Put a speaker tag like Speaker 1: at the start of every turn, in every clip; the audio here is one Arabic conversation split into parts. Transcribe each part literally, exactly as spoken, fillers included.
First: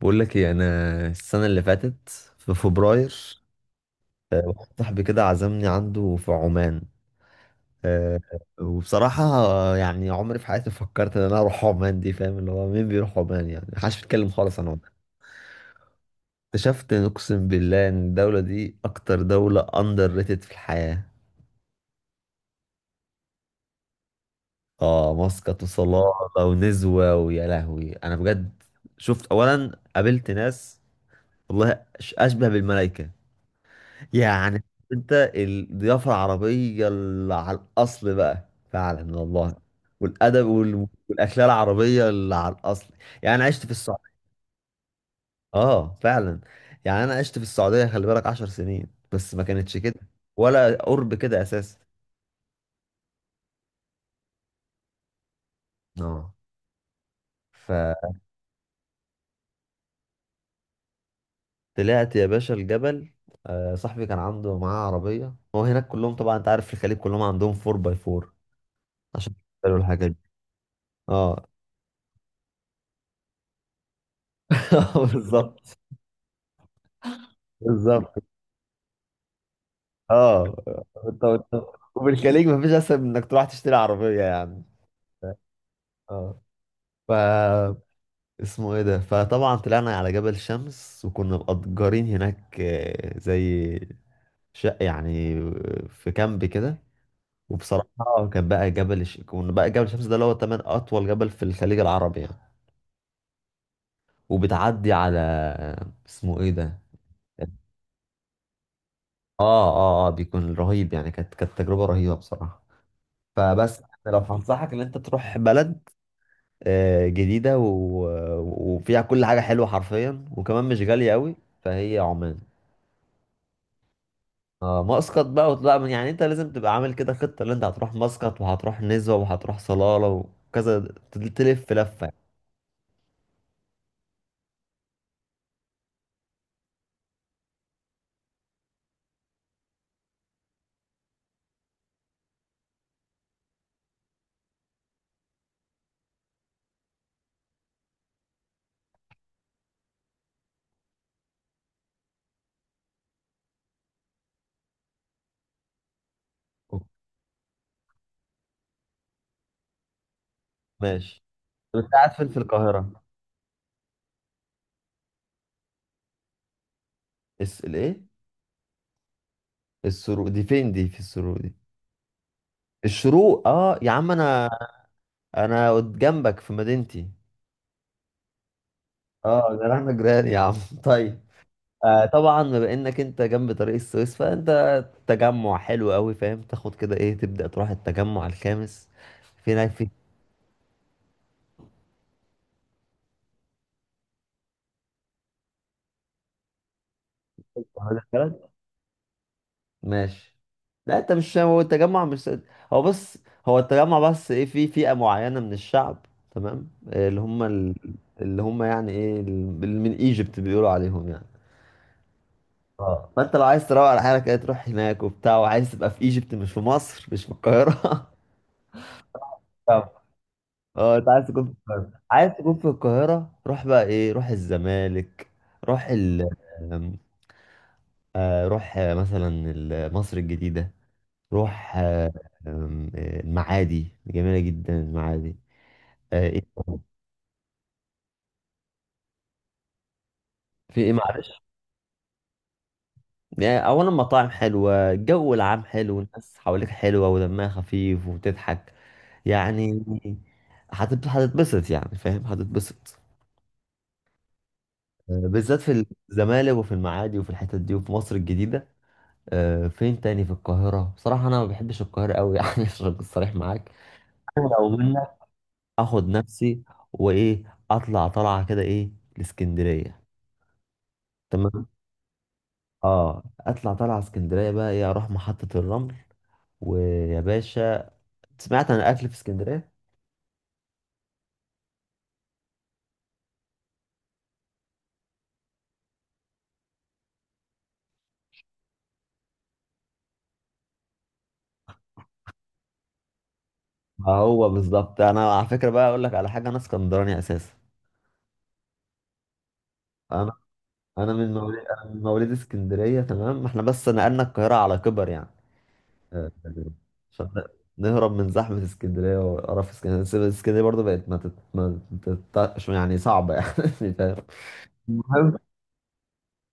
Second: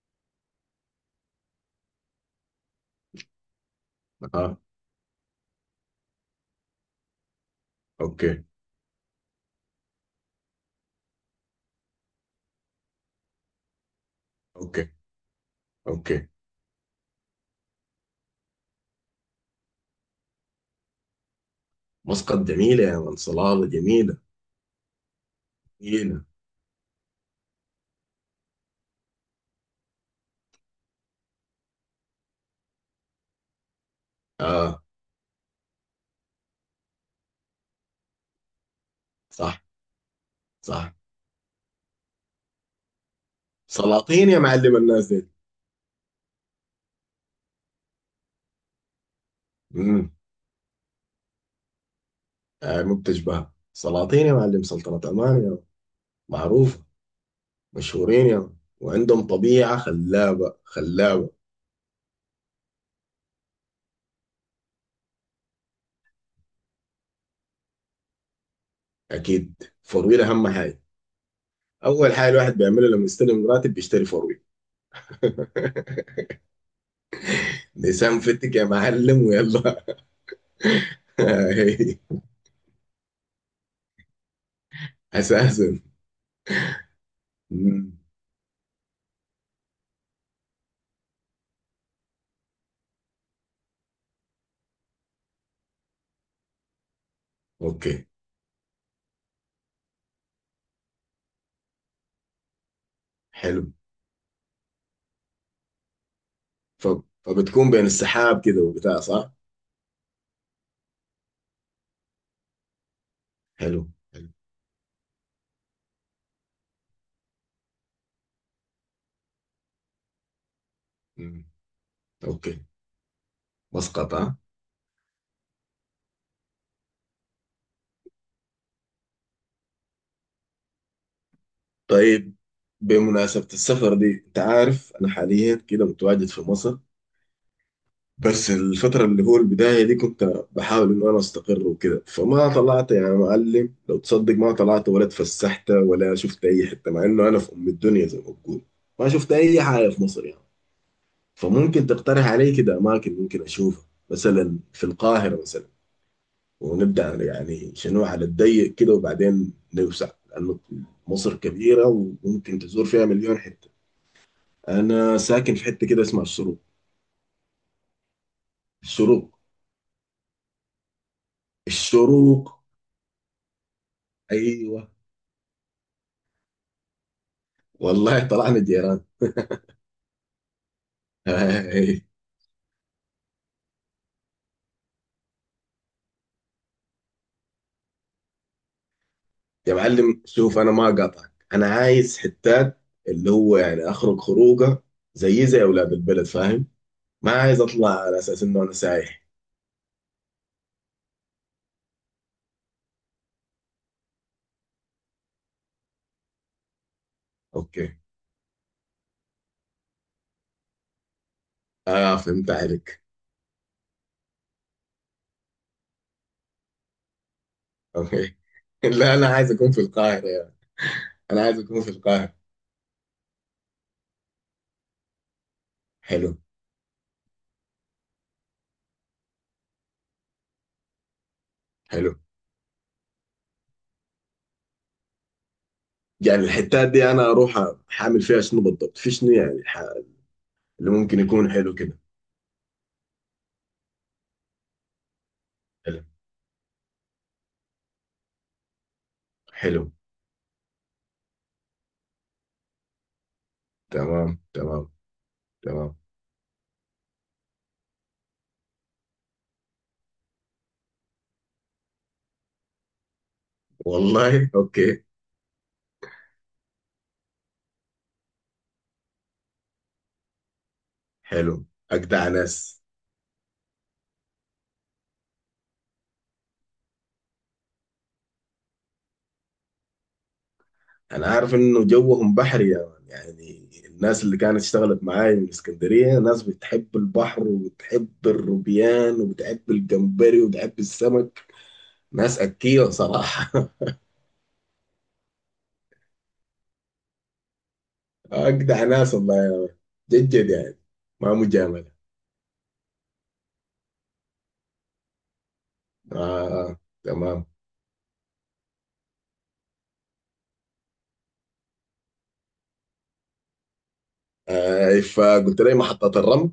Speaker 1: بقول لك ايه، انا السنه اللي فاتت في فبراير. آه،
Speaker 2: اه،
Speaker 1: واحد صاحبي كده عزمني عنده في عمان. آه،
Speaker 2: اوكي،
Speaker 1: وبصراحه، آه، يعني عمري في حياتي ما فكرت ان انا اروح عمان دي، فاهم؟ اللي هو مين بيروح عمان؟ يعني محدش بيتكلم خالص عن
Speaker 2: اوكي،
Speaker 1: عمان.
Speaker 2: اوكي.
Speaker 1: اكتشفت إن، اقسم بالله، ان الدوله دي اكتر دوله اندر ريتد في الحياه.
Speaker 2: مسقط جميلة يا من، صلالة جميلة
Speaker 1: اه، مسقط وصلالة
Speaker 2: جميلة.
Speaker 1: ونزوة، ويا لهوي انا بجد شفت، اولا قابلت ناس، والله، أش- اشبه بالملائكه، يعني،
Speaker 2: اه،
Speaker 1: انت الضيافة العربية اللي على الأصل بقى، فعلا والله،
Speaker 2: صح،
Speaker 1: والأدب وال-
Speaker 2: صح.
Speaker 1: والأكلة العربية اللي على الأصل. يعني أنا عشت في السعودية.
Speaker 2: سلاطين يا معلم الناس دي.
Speaker 1: آه فعلا. يعني أنا عشت في السعودية، خلي بالك، عشر سنين، بس ما كانتش كده،
Speaker 2: امم.
Speaker 1: ولا قرب كده أساسا.
Speaker 2: آه، مو بتشبهها سلاطين يا معلم، سلطنة عمان يا من.
Speaker 1: آه.
Speaker 2: معروفة.
Speaker 1: فطلعت
Speaker 2: مشهورين يا من. وعندهم طبيعة خلابة خلابة.
Speaker 1: يا باشا الجبل. آه، صاحبي كان عنده معاه عربية هو هناك، كلهم طبعا، أنت عارف، في الخليج كلهم عندهم أربعة باي أربعة عشان
Speaker 2: اكيد.
Speaker 1: يشتروا الحاجات دي.
Speaker 2: فرويل اهم حاجة.
Speaker 1: آه.
Speaker 2: اول حاجة الواحد بيعملها لما يستلم راتب بيشتري فرويل.
Speaker 1: بالظبط. بالظبط.
Speaker 2: لسان فتك يا معلم، ويلا.
Speaker 1: اه. انت انت وفي الخليج مفيش اسهل من انك تروح تشتري عربيه يعني.
Speaker 2: اساسا.
Speaker 1: اه. ف
Speaker 2: مم.
Speaker 1: اسمه ايه ده؟ فطبعا طلعنا على جبل شمس، وكنا مأجرين هناك، آه، زي شقه يعني، في كامب كده.
Speaker 2: اوكي،
Speaker 1: وبصراحه كان بقى، جبل ش... كنا بقى جبل شمس ده، اللي هو تمن اطول جبل في الخليج العربي يعني.
Speaker 2: حلو.
Speaker 1: وبتعدي على، اسمه ايه ده؟
Speaker 2: ف... فبتكون بين السحاب كده وبتاع، صح؟
Speaker 1: اه اه اه، بيكون رهيب يعني. كانت كانت تجربه رهيبه بصراحه. فبس
Speaker 2: حلو،
Speaker 1: يعني لو
Speaker 2: حلو.
Speaker 1: هنصحك ان انت تروح بلد، آه، جديدة و... وفيها كل حاجة حلوة حرفيا، وكمان مش غالية قوي،
Speaker 2: مم.
Speaker 1: فهي عمان.
Speaker 2: اوكي. مسقط، ها.
Speaker 1: آه، مسقط بقى، وتبقى من، يعني انت لازم تبقى عامل كده خطة، اللي انت هتروح مسقط، وهتروح نزوة، وهتروح صلالة، وكذا، ت- تلف لفة يعني.
Speaker 2: طيب، بمناسبة السفر دي، انت عارف انا حاليا كده متواجد في مصر. بس الفترة اللي هو البداية دي كنت بحاول انه انا استقر وكده، فما طلعت يا معلم، لو تصدق ما طلعت ولا اتفسحت ولا شفت اي حتة، مع انه انا في ام الدنيا زي ما بقول. ما شفت اي حاجة في مصر يعني. فممكن تقترح علي كده اماكن ممكن اشوفها، مثلا في القاهرة مثلا،
Speaker 1: أوكي.
Speaker 2: ونبدأ يعني شنو على الضيق كده، وبعدين نوسع، لأنه
Speaker 1: ماشي.
Speaker 2: مصر
Speaker 1: طب
Speaker 2: كبيرة
Speaker 1: انت قاعد فين في
Speaker 2: وممكن تزور
Speaker 1: القاهرة؟
Speaker 2: فيها مليون حتة. أنا ساكن في حتة كده اسمها الشروق.
Speaker 1: الس... الايه؟
Speaker 2: الشروق.
Speaker 1: السروق دي فين؟ دي في السروق دي؟
Speaker 2: الشروق.
Speaker 1: الشروق، اه يا عم، انا،
Speaker 2: أيوة.
Speaker 1: انا قد- جنبك في مدينتي.
Speaker 2: والله طلعنا جيران.
Speaker 1: اه، ده انا جيران يا عم. طيب. آه طبعا بما انك انت جنب طريق السويس، فانت تجمع حلو قوي، فاهم؟ تاخد كده ايه، تبدا تروح التجمع الخامس في هناك
Speaker 2: يا
Speaker 1: في
Speaker 2: معلم، شوف، أنا ما قاطعك، أنا عايز حتات، اللي هو يعني أخرج خروجة زي زي أولاد البلد، فاهم. ما عايز أطلع
Speaker 1: هذا
Speaker 2: على أساس
Speaker 1: البلد.
Speaker 2: إنه أنا سايح.
Speaker 1: ماشي. لا انت مش، هو التجمع مش، هو، بص، هو التجمع بس ايه، في فئه معينه من الشعب، تمام؟ آه، اللي هم ال...
Speaker 2: أوكي.
Speaker 1: اللي هم يعني ايه، ال- اللي من ايجيبت بيقولوا عليهم يعني.
Speaker 2: آه، فهمت عليك.
Speaker 1: اه، فانت لو عايز تروق على حالك، ايه، تروح هناك وبتاع، وعايز تبقى في ايجيبت، مش في مصر، مش في القاهره.
Speaker 2: أوكي. لا، أنا عايز أكون في القاهرة يا.
Speaker 1: اه، انت عايز
Speaker 2: أنا
Speaker 1: تكون في
Speaker 2: عايز أكون في
Speaker 1: القاهرة؟ عايز
Speaker 2: القاهرة.
Speaker 1: تكون في القاهرة، روح بقى ايه، روح الزمالك، روح ال
Speaker 2: حلو.
Speaker 1: آم، آه، روح آه، مثلا ال- مصر الجديدة، روح آه،
Speaker 2: حلو.
Speaker 1: آم، آه، المعادي، جميلة جدا المعادي. آه، ايه
Speaker 2: يعني
Speaker 1: تاني؟
Speaker 2: الحتات دي انا اروح حامل فيها شنو بالضبط، في شنو يعني ح...
Speaker 1: في
Speaker 2: اللي
Speaker 1: ايه
Speaker 2: ممكن
Speaker 1: معلش،
Speaker 2: يكون حلو كده.
Speaker 1: يعني اولا مطاعم حلوة، الجو العام حلو،
Speaker 2: حلو.
Speaker 1: الناس حواليك حلوة ودمها خفيف وبتضحك يعني.
Speaker 2: حلو.
Speaker 1: هتت- هتتبسط يعني، فاهم؟ هتتبسط،
Speaker 2: تمام، تمام،
Speaker 1: آه، بالذات في
Speaker 2: تمام.
Speaker 1: الزمالك، وفي المعادي، وفي الحتت دي، وفي مصر الجديدة. آه، فين تاني في القاهرة؟ بصراحة أنا ما بحبش القاهرة أوي، يعني عشان أكون صريح معاك. أنا
Speaker 2: والله.
Speaker 1: لو
Speaker 2: اوكي.
Speaker 1: منك، أخد نفسي وإيه، أطلع طلعة كده، إيه، الإسكندرية.
Speaker 2: حلو،
Speaker 1: تمام.
Speaker 2: اجدع ناس.
Speaker 1: آه، أطلع طلعة اسكندرية بقى، إيه، أروح محطة الرمل. ويا باشا، سمعت عن الأكل في اسكندرية؟
Speaker 2: انا عارف انه جوهم بحري يا مان. يعني الناس اللي كانت اشتغلت معايا من اسكندريه، ناس بتحب البحر وبتحب الروبيان وبتحب الجمبري وبتحب السمك. ناس اكيه صراحه.
Speaker 1: ما هو بالظبط. أنا على فكرة بقى أقول لك على حاجة، أنا اسكندراني أساسا.
Speaker 2: اجدع ناس والله. جد
Speaker 1: أنا
Speaker 2: جد يعني.
Speaker 1: أنا من
Speaker 2: ما
Speaker 1: موليد أنا
Speaker 2: مجامله.
Speaker 1: من موليد اسكندرية، تمام؟ إحنا بس نقلنا القاهرة على كبر يعني،
Speaker 2: آه،
Speaker 1: آه،
Speaker 2: آه.
Speaker 1: عشان
Speaker 2: تمام.
Speaker 1: نهرب من زحمة اسكندرية وقرف اسكندرية. بس اسكندرية برضه بقت ما تت... ما تتطقش يعني، صعبة يعني، فاهم؟
Speaker 2: آه،
Speaker 1: المهم،
Speaker 2: فقلت لي محطة الرمل.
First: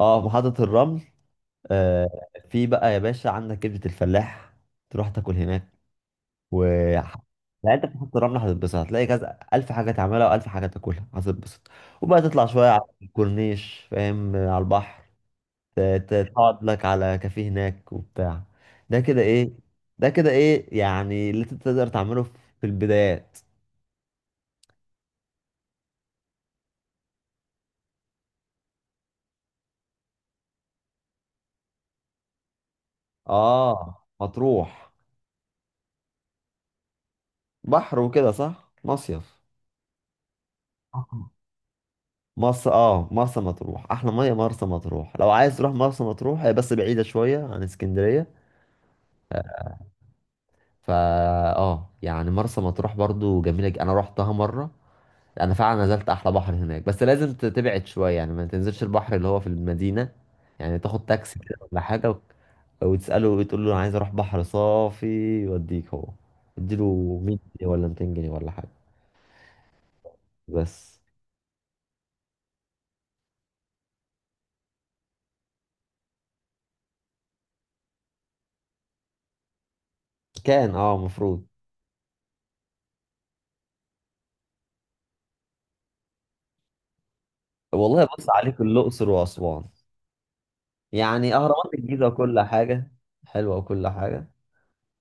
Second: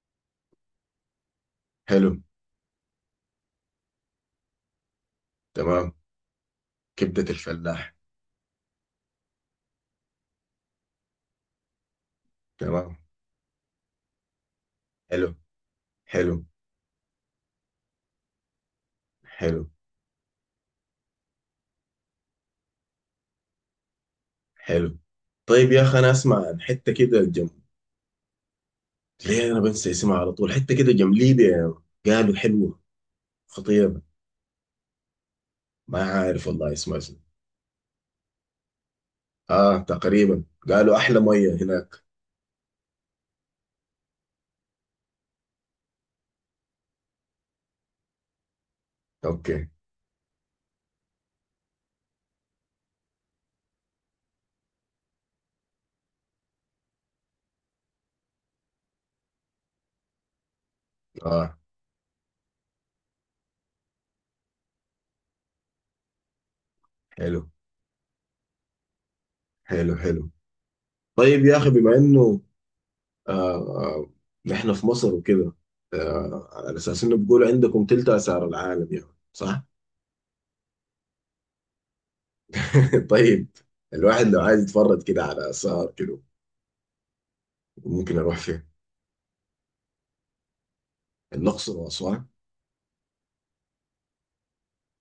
Speaker 1: اه، محطة الرمل.
Speaker 2: حلو.
Speaker 1: آه، في بقى يا باشا عندك كبدة الفلاح، تروح تاكل هناك.
Speaker 2: تمام.
Speaker 1: و،
Speaker 2: كبدة
Speaker 1: لا، انت
Speaker 2: الفلاح.
Speaker 1: في محطة الرمل هتتبسط، هتلاقي كذا ألف حاجة تعملها وألف حاجة تاكلها، هتتبسط. وبقى تطلع شوية على
Speaker 2: تمام.
Speaker 1: الكورنيش، فاهم، على البحر.
Speaker 2: حلو.
Speaker 1: ت- ت-
Speaker 2: حلو.
Speaker 1: تقعد لك على كافيه هناك وبتاع. ده كده ايه،
Speaker 2: حلو.
Speaker 1: ده كده ايه يعني اللي انت تقدر تعمله في البدايات.
Speaker 2: حلو. طيب يا أخي، أنا أسمع عن حتة كده جنب، ليه أنا بنسى اسمها على طول، حتة كده جنب ليبيا يعني. قالوا حلوة، خطيرة.
Speaker 1: اه، مطروح،
Speaker 2: ما عارف والله اسمها شنو.
Speaker 1: بحر وكده صح؟ مصيف.
Speaker 2: آه، تقريبا قالوا أحلى
Speaker 1: آه.
Speaker 2: مية هناك.
Speaker 1: مرسى، اه، مرسى مطروح، احلى ميه مرسى مطروح. لو عايز تروح مرسى مطروح، هي بس بعيده شويه عن اسكندريه.
Speaker 2: أوكي.
Speaker 1: فا اه، يعني مرسى مطروح برضو جميله، ج- انا روحتها مره، انا فعلا نزلت احلى بحر هناك. بس لازم ت- تبعد شويه يعني، ما تنزلش البحر اللي هو في المدينه يعني. تاخد تاكسي
Speaker 2: آه،
Speaker 1: كده ولا حاجه، و... وتساله وتقول له انا عايز اروح بحر صافي، يوديك هو، اديله 100
Speaker 2: حلو،
Speaker 1: جنيه ولا مئتين جنيه ولا حاجه.
Speaker 2: حلو، حلو.
Speaker 1: بس.
Speaker 2: طيب يا أخي، بما إنه آه آه، نحن في مصر وكده، آه على أساس إنه بيقولوا عندكم تلت آثار العالم يعني، صح؟
Speaker 1: كان اه، المفروض،
Speaker 2: طيب. الواحد لو عايز يتفرج كده على آثار كده،
Speaker 1: والله
Speaker 2: ممكن
Speaker 1: بص،
Speaker 2: أروح
Speaker 1: عليك
Speaker 2: فين؟
Speaker 1: الاقصر واسوان، يعني اهرامات
Speaker 2: الأقصر
Speaker 1: الجيزه
Speaker 2: وأسوان.
Speaker 1: وكل حاجه حلوه وكل حاجه.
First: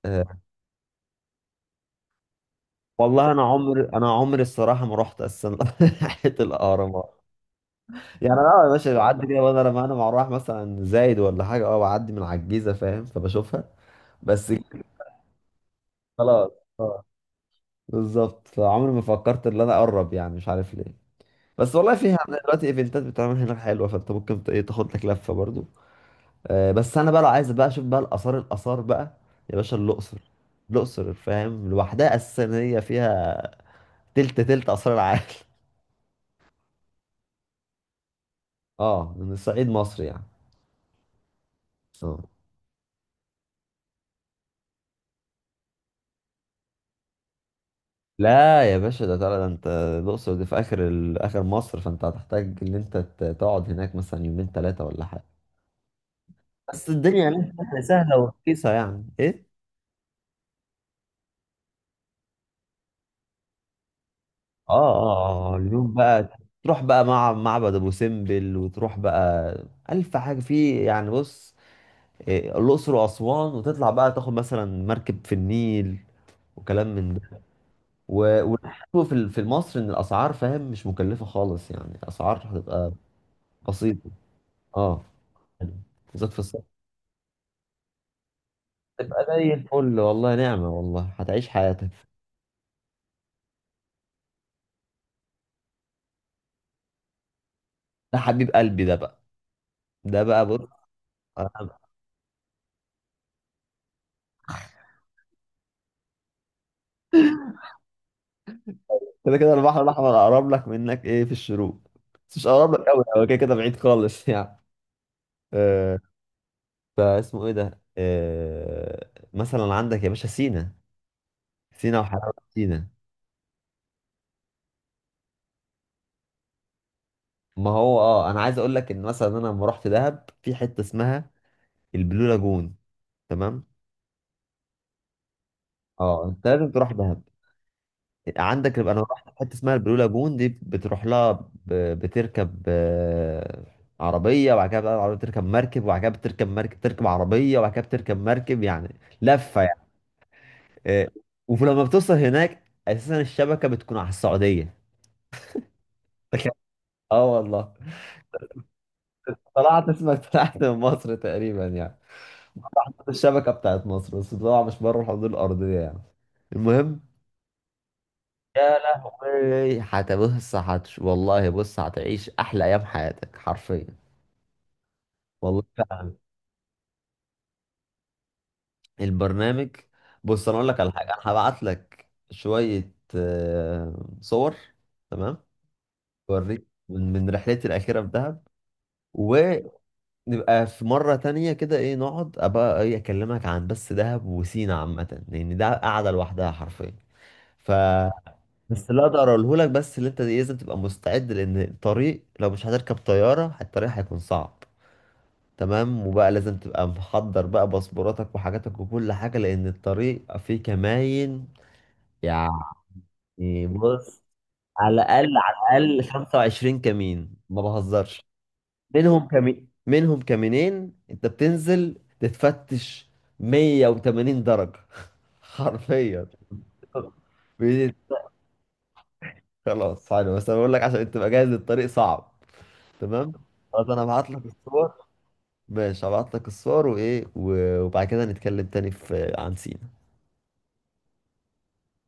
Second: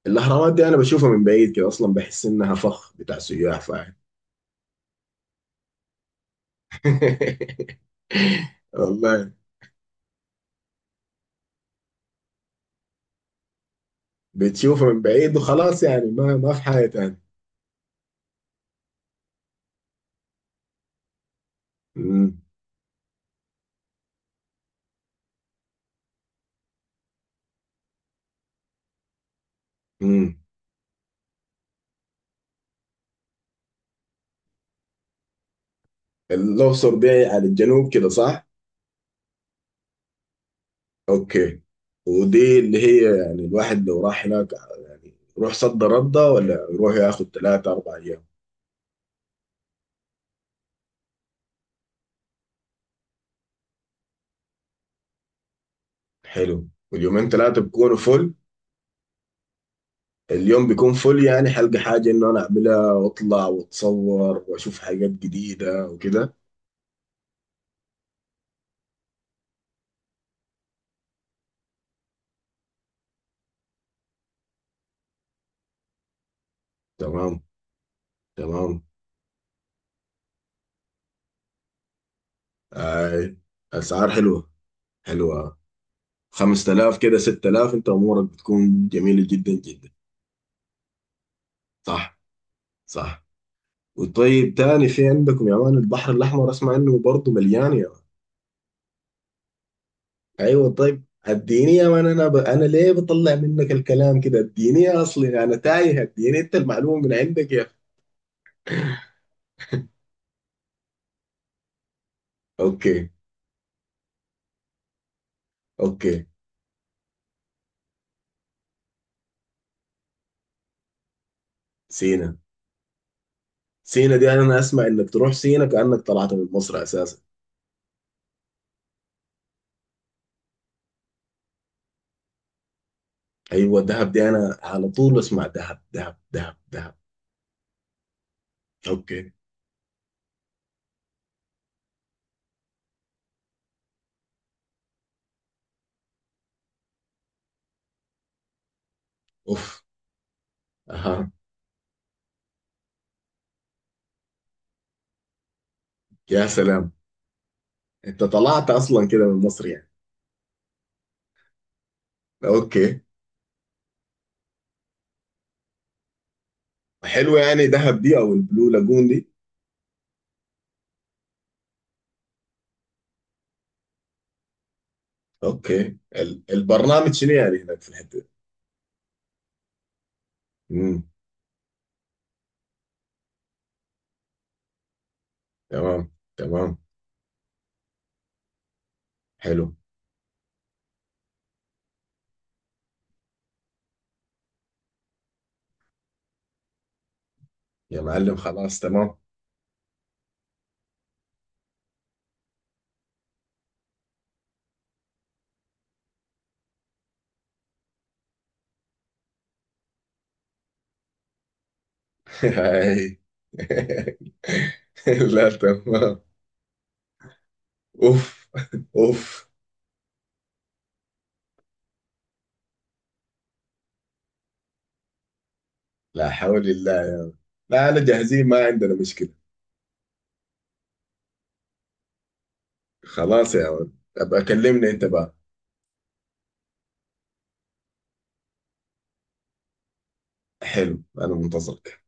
Speaker 1: أه.
Speaker 2: الأهرامات دي أنا بشوفها من بعيد كده أصلا، بحس إنها فخ بتاع
Speaker 1: والله انا
Speaker 2: سياح،
Speaker 1: عمري
Speaker 2: فاهم.
Speaker 1: انا عمري الصراحه ما رحت اصلا ناحيه الاهرامات يعني. انا آه يا باشا بعدي
Speaker 2: والله.
Speaker 1: كده، وانا لما انا مع، رايح مثلا زايد ولا حاجه، اه بعدي من على الجيزه، فاهم، فبشوفها بس كده.
Speaker 2: بتشوفها من بعيد وخلاص يعني، ما
Speaker 1: خلاص.
Speaker 2: ما في حاجة
Speaker 1: اه،
Speaker 2: تاني.
Speaker 1: بالظبط. فعمري ما فكرت ان انا اقرب، يعني مش عارف ليه. بس والله فيها
Speaker 2: امم.
Speaker 1: دلوقتي ايفنتات بتتعمل هناك حلوه، فانت ممكن ت- ايه، تاخد لك لفه برضو. آه. بس انا بقى لو عايز بقى اشوف بقى الاثار، الاثار بقى يا باشا الاقصر.
Speaker 2: امم.
Speaker 1: الاقصر، فاهم، لوحدها اساسا هي فيها تلت تلت اثار العالم.
Speaker 2: الأقصر دي على الجنوب كده، صح؟
Speaker 1: اه، من صعيد مصر يعني.
Speaker 2: أوكي.
Speaker 1: اه.
Speaker 2: ودي اللي هي يعني الواحد لو راح هناك، يعني يروح صد ردة ولا يروح ياخد ثلاثة أربع أيام؟
Speaker 1: لا يا باشا، ده طلع، ده انت الاقصر دي في اخر ال- اخر مصر، فانت هتحتاج ان انت ت- تقعد هناك مثلا يومين ثلاثه ولا حاجه.
Speaker 2: حلو.
Speaker 1: بس الدنيا
Speaker 2: واليومين
Speaker 1: هناك
Speaker 2: ثلاثة
Speaker 1: سهله،
Speaker 2: بيكونوا
Speaker 1: سهلة
Speaker 2: فل.
Speaker 1: ورخيصه يعني، ايه.
Speaker 2: اليوم بيكون فل، يعني حلقة حاجة إنه أنا أعملها وأطلع وأتصور
Speaker 1: اه
Speaker 2: وأشوف حاجات
Speaker 1: اه اه،
Speaker 2: جديدة
Speaker 1: اليوم بقى
Speaker 2: وكده.
Speaker 1: تروح بقى مع معبد ابو سمبل، وتروح بقى الف حاجه في، يعني بص، إيه، الاقصر واسوان، وتطلع بقى تاخد مثلا مركب في النيل وكلام من
Speaker 2: تمام،
Speaker 1: ده. و-
Speaker 2: تمام.
Speaker 1: والحلو في ال- في مصر ان الاسعار، فاهم، مش مكلفه خالص يعني، اسعار هتبقى
Speaker 2: آي. أسعار
Speaker 1: بسيطه.
Speaker 2: حلوة.
Speaker 1: اه،
Speaker 2: حلوة
Speaker 1: بالذات في الصيف،
Speaker 2: خمس تلاف كده ست تلاف، أنت أمورك بتكون
Speaker 1: تبقى
Speaker 2: جميلة جدا
Speaker 1: زي
Speaker 2: جدا.
Speaker 1: الفل، والله نعمة، والله هتعيش حياتك.
Speaker 2: صح، صح. وطيب، تاني في عندكم يا مان البحر الأحمر، أسمع إنه برضه مليان يا مان.
Speaker 1: ده حبيب قلبي ده بقى، ده بقى بص،
Speaker 2: أيوة. طيب اديني يا
Speaker 1: أنا-
Speaker 2: مان، أنا ب... أنا ليه بطلع منك الكلام كده؟ اديني، أصلي أنا تايه، اديني أنت المعلومة من عندك يا أخي.
Speaker 1: كده كده البحر الأحمر أقرب لك منك، إيه، في الشروق، بس مش أقرب لك أوي،
Speaker 2: أوكي.
Speaker 1: هو كده كده بعيد خالص يعني. آه،
Speaker 2: أوكي.
Speaker 1: فاسمه إيه ده، آه، مثلا عندك يا باشا سينا، سينا وحلاوة
Speaker 2: سينا.
Speaker 1: سينا.
Speaker 2: سينا دي انا اسمع انك تروح سينا كانك طلعت من مصر اساسا.
Speaker 1: ما هو أه، أنا عايز أقول لك إن مثلا أنا لما رحت دهب، في حتة اسمها البلو لاجون، تمام؟
Speaker 2: ايوه، دهب دي انا على طول اسمع دهب، دهب،
Speaker 1: أه، أنت
Speaker 2: دهب،
Speaker 1: لازم تروح
Speaker 2: دهب.
Speaker 1: دهب. عندك يبقى، انا رحت
Speaker 2: اوكي.
Speaker 1: في حته اسمها البلو لاجون دي، بتروح لها، ب... بتركب، آه، عربيه، وبعد كده بقى العربيه بتركب مركب، وبعد كده بتركب مركب، تركب عربيه، وبعد كده بتركب مركب، يعني لفه يعني.
Speaker 2: اوف.
Speaker 1: آه،
Speaker 2: اها.
Speaker 1: ولما بتوصل هناك، اساسا الشبكه بتكون على السعوديه.
Speaker 2: يا سلام.
Speaker 1: اه والله.
Speaker 2: انت طلعت اصلا كده من مصر
Speaker 1: طلعت
Speaker 2: يعني.
Speaker 1: اسمك، طلعت من مصر تقريبا يعني،
Speaker 2: اوكي.
Speaker 1: الشبكه بتاعت مصر، بس طبعا مش بره الحدود الارضيه يعني. المهم،
Speaker 2: حلو، يعني دهب دي او البلو
Speaker 1: يا
Speaker 2: لاجون دي.
Speaker 1: لهوي، هتبص، هتش، والله بص، هتعيش احلى ايام حياتك حرفيا، والله
Speaker 2: اوكي،
Speaker 1: فعلا.
Speaker 2: ال- البرنامج شنو يعني هناك في الحته دي؟
Speaker 1: البرنامج، بص انا اقول لك على
Speaker 2: امم.
Speaker 1: حاجه، انا هبعت لك شويه، آه، صور، تمام؟
Speaker 2: تمام،
Speaker 1: اوريك
Speaker 2: تمام.
Speaker 1: من من رحلتي الاخيره في دهب،
Speaker 2: حلو.
Speaker 1: ونبقى في مره تانية كده ايه، نقعد ابقى ايه، اكلمك عن بس دهب وسينا عامه، لان ده قاعده لوحدها حرفيا. ف
Speaker 2: يا معلم، خلاص،
Speaker 1: بس اللي
Speaker 2: تمام.
Speaker 1: اقدر اقوله لك، بس اللي انت لازم تبقى مستعد، لان الطريق، لو مش هتركب طياره، الطريق هيكون صعب، تمام؟ وبقى لازم تبقى محضر بقى باسبوراتك وحاجاتك وكل حاجة، لأن الطريق فيه كماين يعني.
Speaker 2: هاي.
Speaker 1: بص، على الأقل،
Speaker 2: لا،
Speaker 1: على الأقل
Speaker 2: تمام.
Speaker 1: 25 كمين، ما بهزرش.
Speaker 2: اوف.
Speaker 1: منهم
Speaker 2: اوف.
Speaker 1: كمين، منهم كمينين أنت بتنزل تتفتش 180 درجة، حرفيا.
Speaker 2: لا حول الله. لا،
Speaker 1: بي-
Speaker 2: أنا جاهزين، ما عندنا مشكلة.
Speaker 1: خلاص، حلو. بس أنا بقول لك عشان أنت تبقى جاهز، الطريق صعب، تمام؟
Speaker 2: خلاص يا
Speaker 1: خلاص،
Speaker 2: ولد،
Speaker 1: أنا هبعت لك
Speaker 2: أبقى كلمني
Speaker 1: الصور.
Speaker 2: أنت بقى.
Speaker 1: ماشي، هبعت لك الصور وإيه، و- وبعد كده نتكلم تاني في عن سينا.
Speaker 2: حلو، أنا منتظرك.